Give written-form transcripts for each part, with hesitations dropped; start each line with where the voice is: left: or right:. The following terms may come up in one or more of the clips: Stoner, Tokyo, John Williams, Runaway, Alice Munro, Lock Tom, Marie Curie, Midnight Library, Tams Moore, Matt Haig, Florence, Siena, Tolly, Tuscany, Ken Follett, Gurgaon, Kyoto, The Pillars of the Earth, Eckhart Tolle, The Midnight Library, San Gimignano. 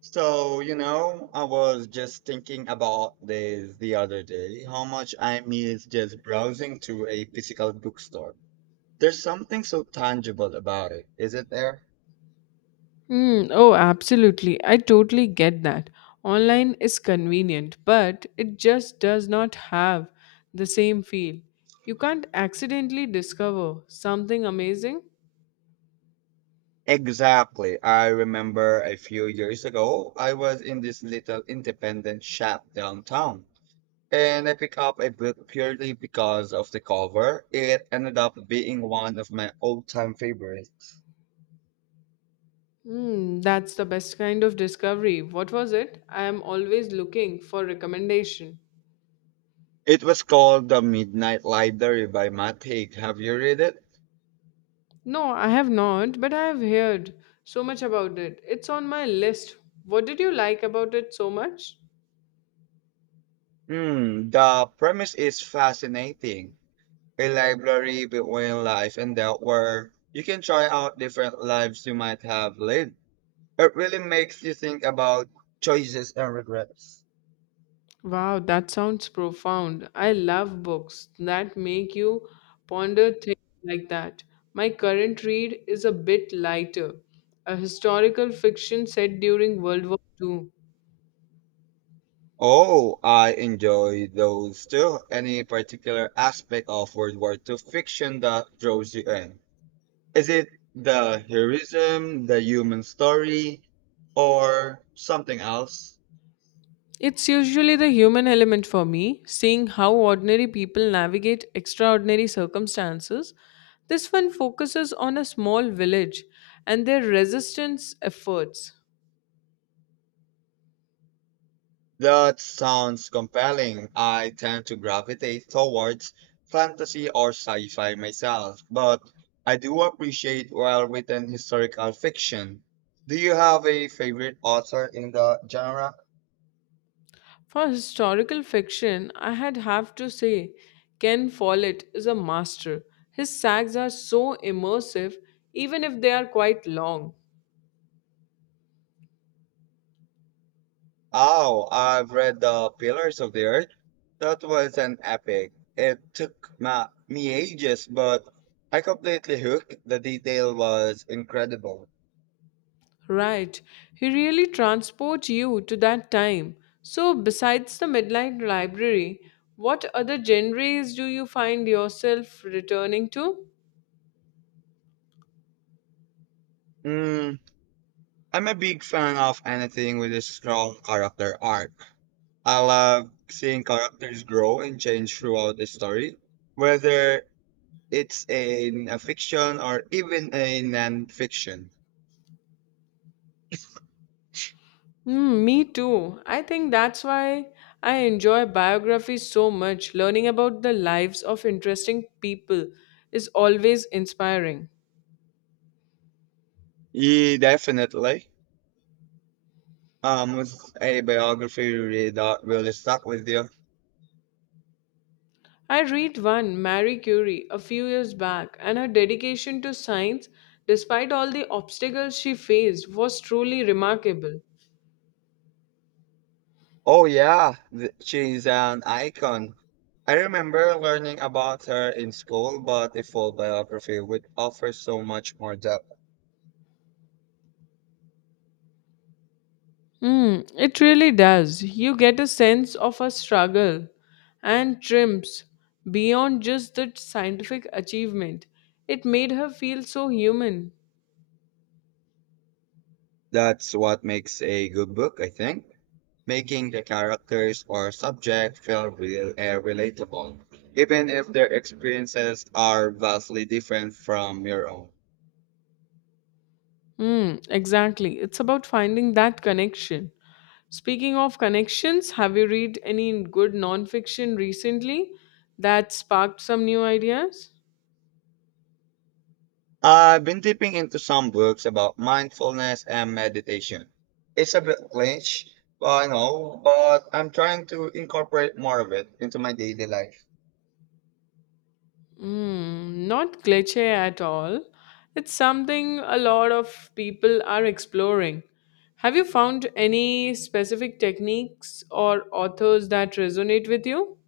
right: So, I was just thinking about this the other day, how much I miss just browsing to a physical bookstore. There's something so tangible about it, isn't there?
left: Hmm. Oh, absolutely. I totally get that. Online is convenient, but it just does not have the same feel. You can't accidentally discover something amazing.
right: Exactly. I remember a few years ago, I was in this little independent shop downtown, and I picked up a book purely because of the cover. It ended up being one of my all-time favorites.
left: Hmm. That's the best kind of discovery. What was it? I am always looking for recommendation.
right: It was called The Midnight Library by Matt Haig. Have you read it?
left: No, I have not, but I have heard so much about it. It's on my list. What did you like about it so much?
right: The premise is fascinating. A library between life and death where you can try out different lives you might have lived. It really makes you think about choices and regrets.
left: Wow, that sounds profound. I love books that make you ponder things like that. My current read is a bit lighter, a historical fiction set during World War II.
right: Oh, I enjoy those too. Any particular aspect of World War II fiction that draws you in? Is it the heroism, the human story, or something else?
left: It's usually the human element for me, seeing how ordinary people navigate extraordinary circumstances. This one focuses on a small village and their resistance efforts.
right: That sounds compelling. I tend to gravitate towards fantasy or sci fi myself, but I do appreciate well written historical fiction. Do you have a favorite author in the genre?
left: For historical fiction, I had have to say Ken Follett is a master. His sags are so immersive, even if they are quite long.
right: Oh, I've read The Pillars of the Earth. That was an epic. Me ages, but I completely hooked. The detail was incredible.
left: Right, he really transports you to that time. So, besides the Midnight Library, what other genres do you find yourself returning to?
right: Mm, I'm a big fan of anything with a strong character arc. I love seeing characters grow and change throughout the story, whether it's in a fiction or even a non-fiction.
left: Mm, me too. I think that's why I enjoy biographies so much. Learning about the lives of interesting people is always inspiring.
right: Yeah, definitely. Was a biography you read that really stuck with you?
left: I read one, Marie Curie, a few years back, and her dedication to science, despite all the obstacles she faced, was truly remarkable.
right: Oh yeah, she's an icon. I remember learning about her in school, but a full biography would offer so much more depth.
left: Mm, it really does. You get a sense of her struggle and triumphs beyond just the scientific achievement. It made her feel so human.
right: That's what makes a good book, I think. Making the characters or subject feel real and relatable, even if their experiences are vastly different from your own.
left: Mm, exactly. It's about finding that connection. Speaking of connections, have you read any good nonfiction recently that sparked some new ideas?
right: I've been dipping into some books about mindfulness and meditation. It's a bit niche, I know, but I'm trying to incorporate more of it into my daily life.
left: Mm, not glitchy at all. It's something a lot of people are exploring. Have you found any specific techniques or authors that resonate with you?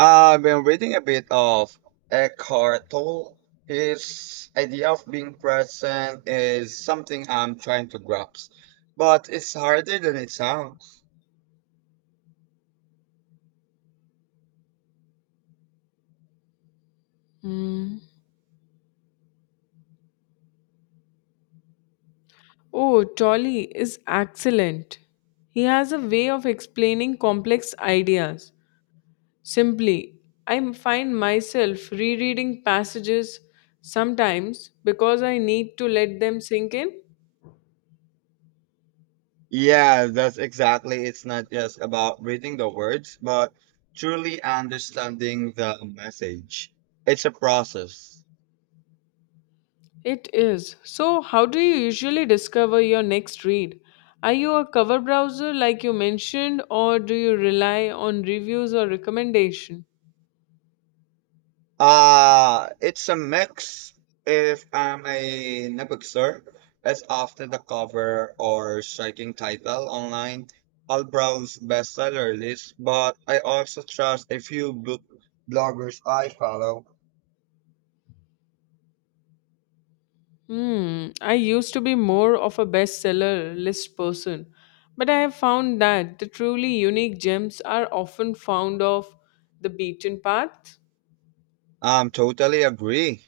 right: I've been reading a bit of Eckhart Tolle. His idea of being present is something I'm trying to grasp, but it's harder than it sounds.
left: Mm. Oh, Tolly is excellent. He has a way of explaining complex ideas simply, I find myself rereading passages sometimes because I need to let them sink in.
right: Yeah, that's exactly. It's not just about reading the words, but truly understanding the message. It's a process.
left: It is. So, how do you usually discover your next read? Are you a cover browser like you mentioned, or do you rely on reviews or recommendation?
right: It's a mix. If I'm a bookstore, that's often the cover or striking title online. I'll browse bestseller lists, but I also trust a few book bloggers I follow.
left: Hmm, I used to be more of a bestseller list person, but I have found that the truly unique gems are often found off the beaten path.
right: Totally agree.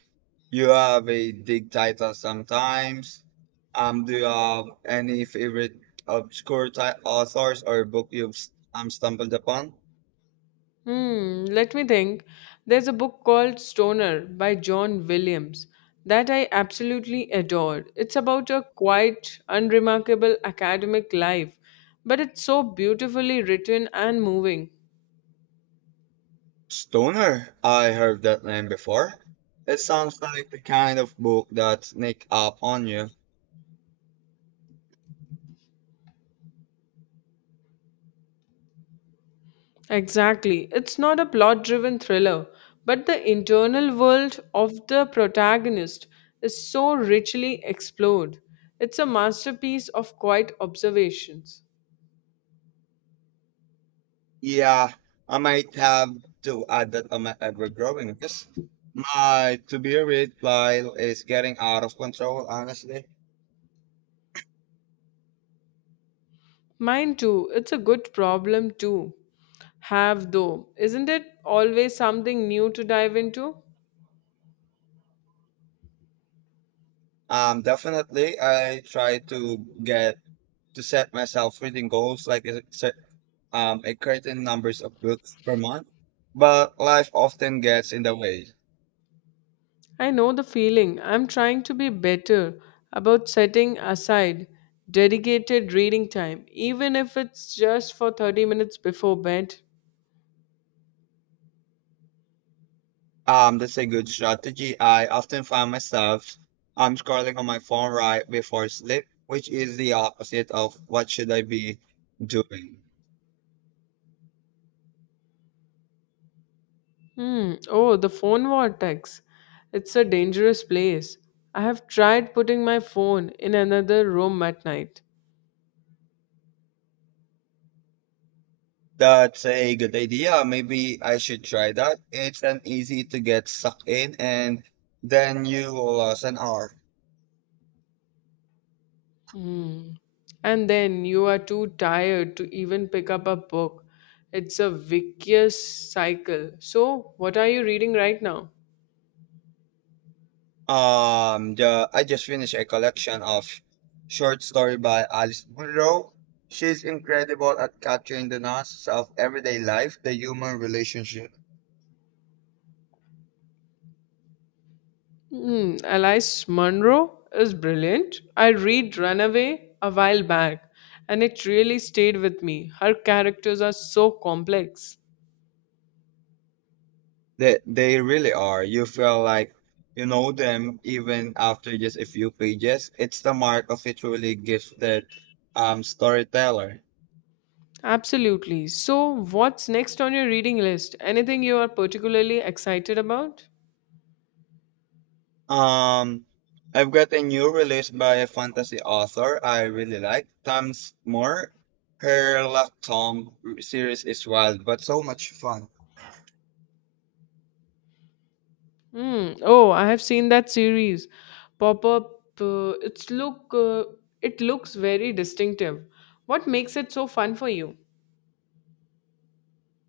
right: You have a big title sometimes. Do you have any favorite obscure authors or book you've stumbled upon?
left: Hmm, let me think. There's a book called Stoner by John Williams that I absolutely adored. It's about a quite unremarkable academic life, but it's so beautifully written and moving.
right: Stoner? I heard that name before. It sounds like the kind of book that sneak up on you.
left: Exactly. It's not a plot driven thriller, but the internal world of the protagonist is so richly explored. It's a masterpiece of quiet observations.
right: Yeah, I might have to add that on my ever-growing list. My to-be-read pile is getting out of control, honestly.
left: Mine too. It's a good problem to have, though. Isn't it always something new to dive into?
right: Definitely, I try to get to set myself reading goals, like a certain numbers of books per month, but life often gets in the way.
left: I know the feeling. I'm trying to be better about setting aside dedicated reading time, even if it's just for 30 minutes before bed.
right: That's a good strategy. I often find myself scrolling on my phone right before sleep, which is the opposite of what should I be doing.
left: Hmm. Oh, the phone vortex. It's a dangerous place. I have tried putting my phone in another room at night.
right: That's a good idea. Maybe I should try that. It's an easy to get sucked in and then you will lose an hour.
left: Mm. And then you are too tired to even pick up a book. It's a vicious cycle. So, what are you reading right now?
right: I just finished a collection of short story by Alice Munro. She's incredible at capturing the nuances of everyday life, the human relationship.
left: Mm, Alice Munro is brilliant. I read Runaway a while back and it really stayed with me. Her characters are so complex.
right: They really are. You feel like you know them even after just a few pages. It's the mark of a truly gifted storyteller.
left: Absolutely. So, what's next on your reading list? Anything you are particularly excited about?
right: Um I've got a new release by a fantasy author I really like, Tams Moore. Her Lock Tom series is wild, but so much fun.
left: Hmm. Oh, I have seen that series pop up. It's look. It looks very distinctive. What makes it so fun for you?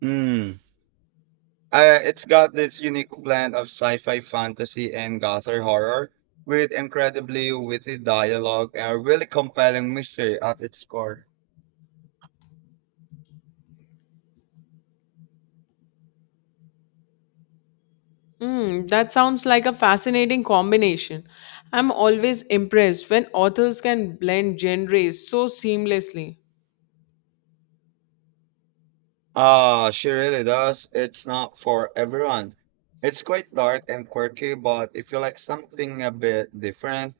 right: Mm. It's got this unique blend of sci-fi fantasy and gothic horror with incredibly witty dialogue and a really compelling mystery at its core.
left: Hmm. That sounds like a fascinating combination. I'm always impressed when authors can blend genres so seamlessly.
right: Ah, she really does. It's not for everyone. It's quite dark and quirky, but if you like something a bit different,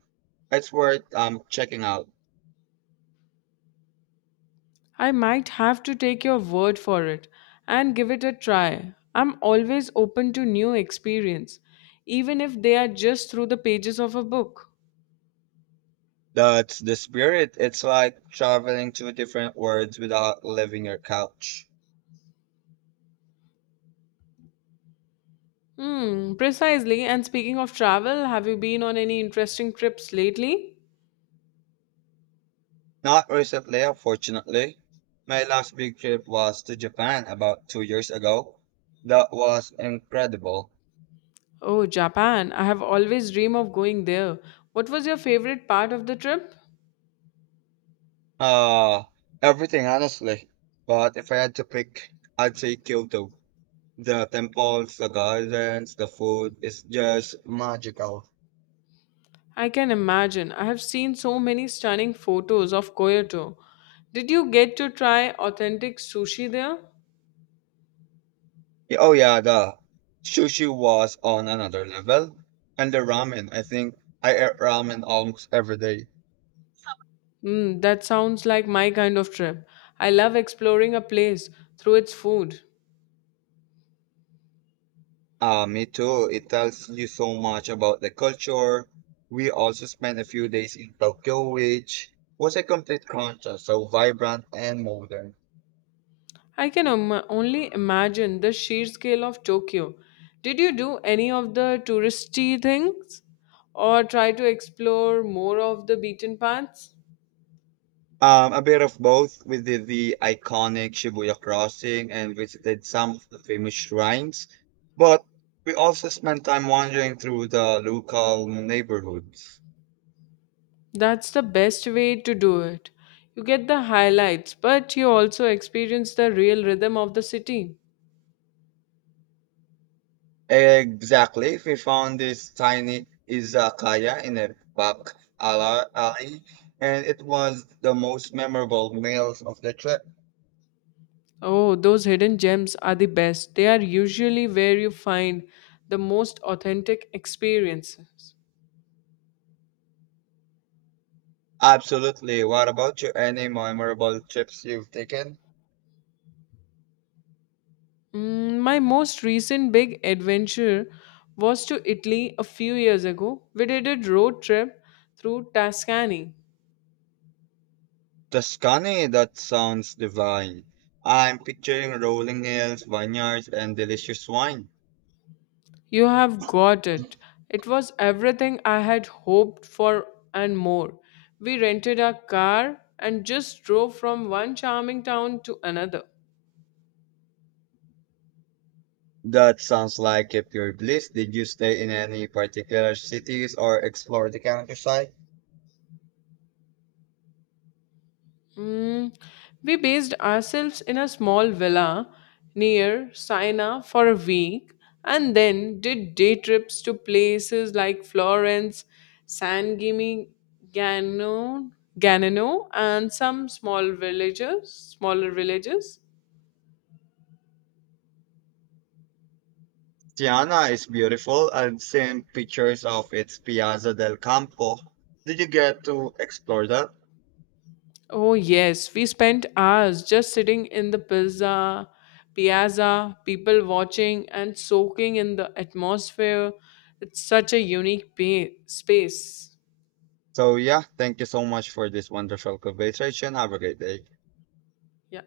right: it's worth checking out.
left: I might have to take your word for it and give it a try. I'm always open to new experience, even if they are just through the pages of a book.
right: That's the spirit. It's like traveling to different worlds without leaving your couch.
left: Hmm, precisely. And speaking of travel, have you been on any interesting trips lately?
right: Not recently, unfortunately. My last big trip was to Japan about 2 years ago. That was incredible.
left: Oh, Japan. I have always dreamed of going there. What was your favorite part of the trip?
right: Uh, Everything, honestly. But if I had to pick, I'd say Kyoto. The temples, the gardens, the food is just magical.
left: I can imagine. I have seen so many stunning photos of Kyoto. Did you get to try authentic sushi there?
right: Yeah, oh, yeah, the sushi was on another level. And the ramen, I think I ate ramen almost every day.
left: Hmm, that sounds like my kind of trip. I love exploring a place through its food.
right: Me too. It tells you so much about the culture. We also spent a few days in Tokyo, which was a complete contrast, so vibrant and modern.
left: I can only imagine the sheer scale of Tokyo. Did you do any of the touristy things or try to explore more of the beaten paths?
right: A bit of both. We did the iconic Shibuya crossing and visited some of the famous shrines, but we also spent time wandering through the local neighborhoods.
left: That's the best way to do it. You get the highlights, but you also experience the real rhythm of the city.
right: Exactly. We found this tiny izakaya in a back alley, and it was the most memorable meals of the trip.
left: Oh, those hidden gems are the best. They are usually where you find the most authentic experiences.
right: Absolutely. What about you? Any memorable trips you've taken?
left: Mm, my most recent big adventure was to Italy a few years ago. We did a road trip through Tuscany.
right: Tuscany, that sounds divine. I'm picturing rolling hills, vineyards, and delicious wine.
left: You have got it. It was everything I had hoped for and more. We rented a car and just drove from one charming town to another.
right: That sounds like a pure bliss. Did you stay in any particular cities or explore the countryside?
left: Mm, we based ourselves in a small villa near Siena for a week and then did day trips to places like Florence, San Gimignano, Ganano, and some small villages, smaller villages.
right: Tiana is beautiful. I've seen pictures of its Piazza del Campo. Did you get to explore that?
left: Oh yes, we spent hours just sitting in the pizza piazza, people watching and soaking in the atmosphere. It's such a unique space.
right: So yeah, thank you so much for this wonderful conversation. Have a great day.
left: Yeah.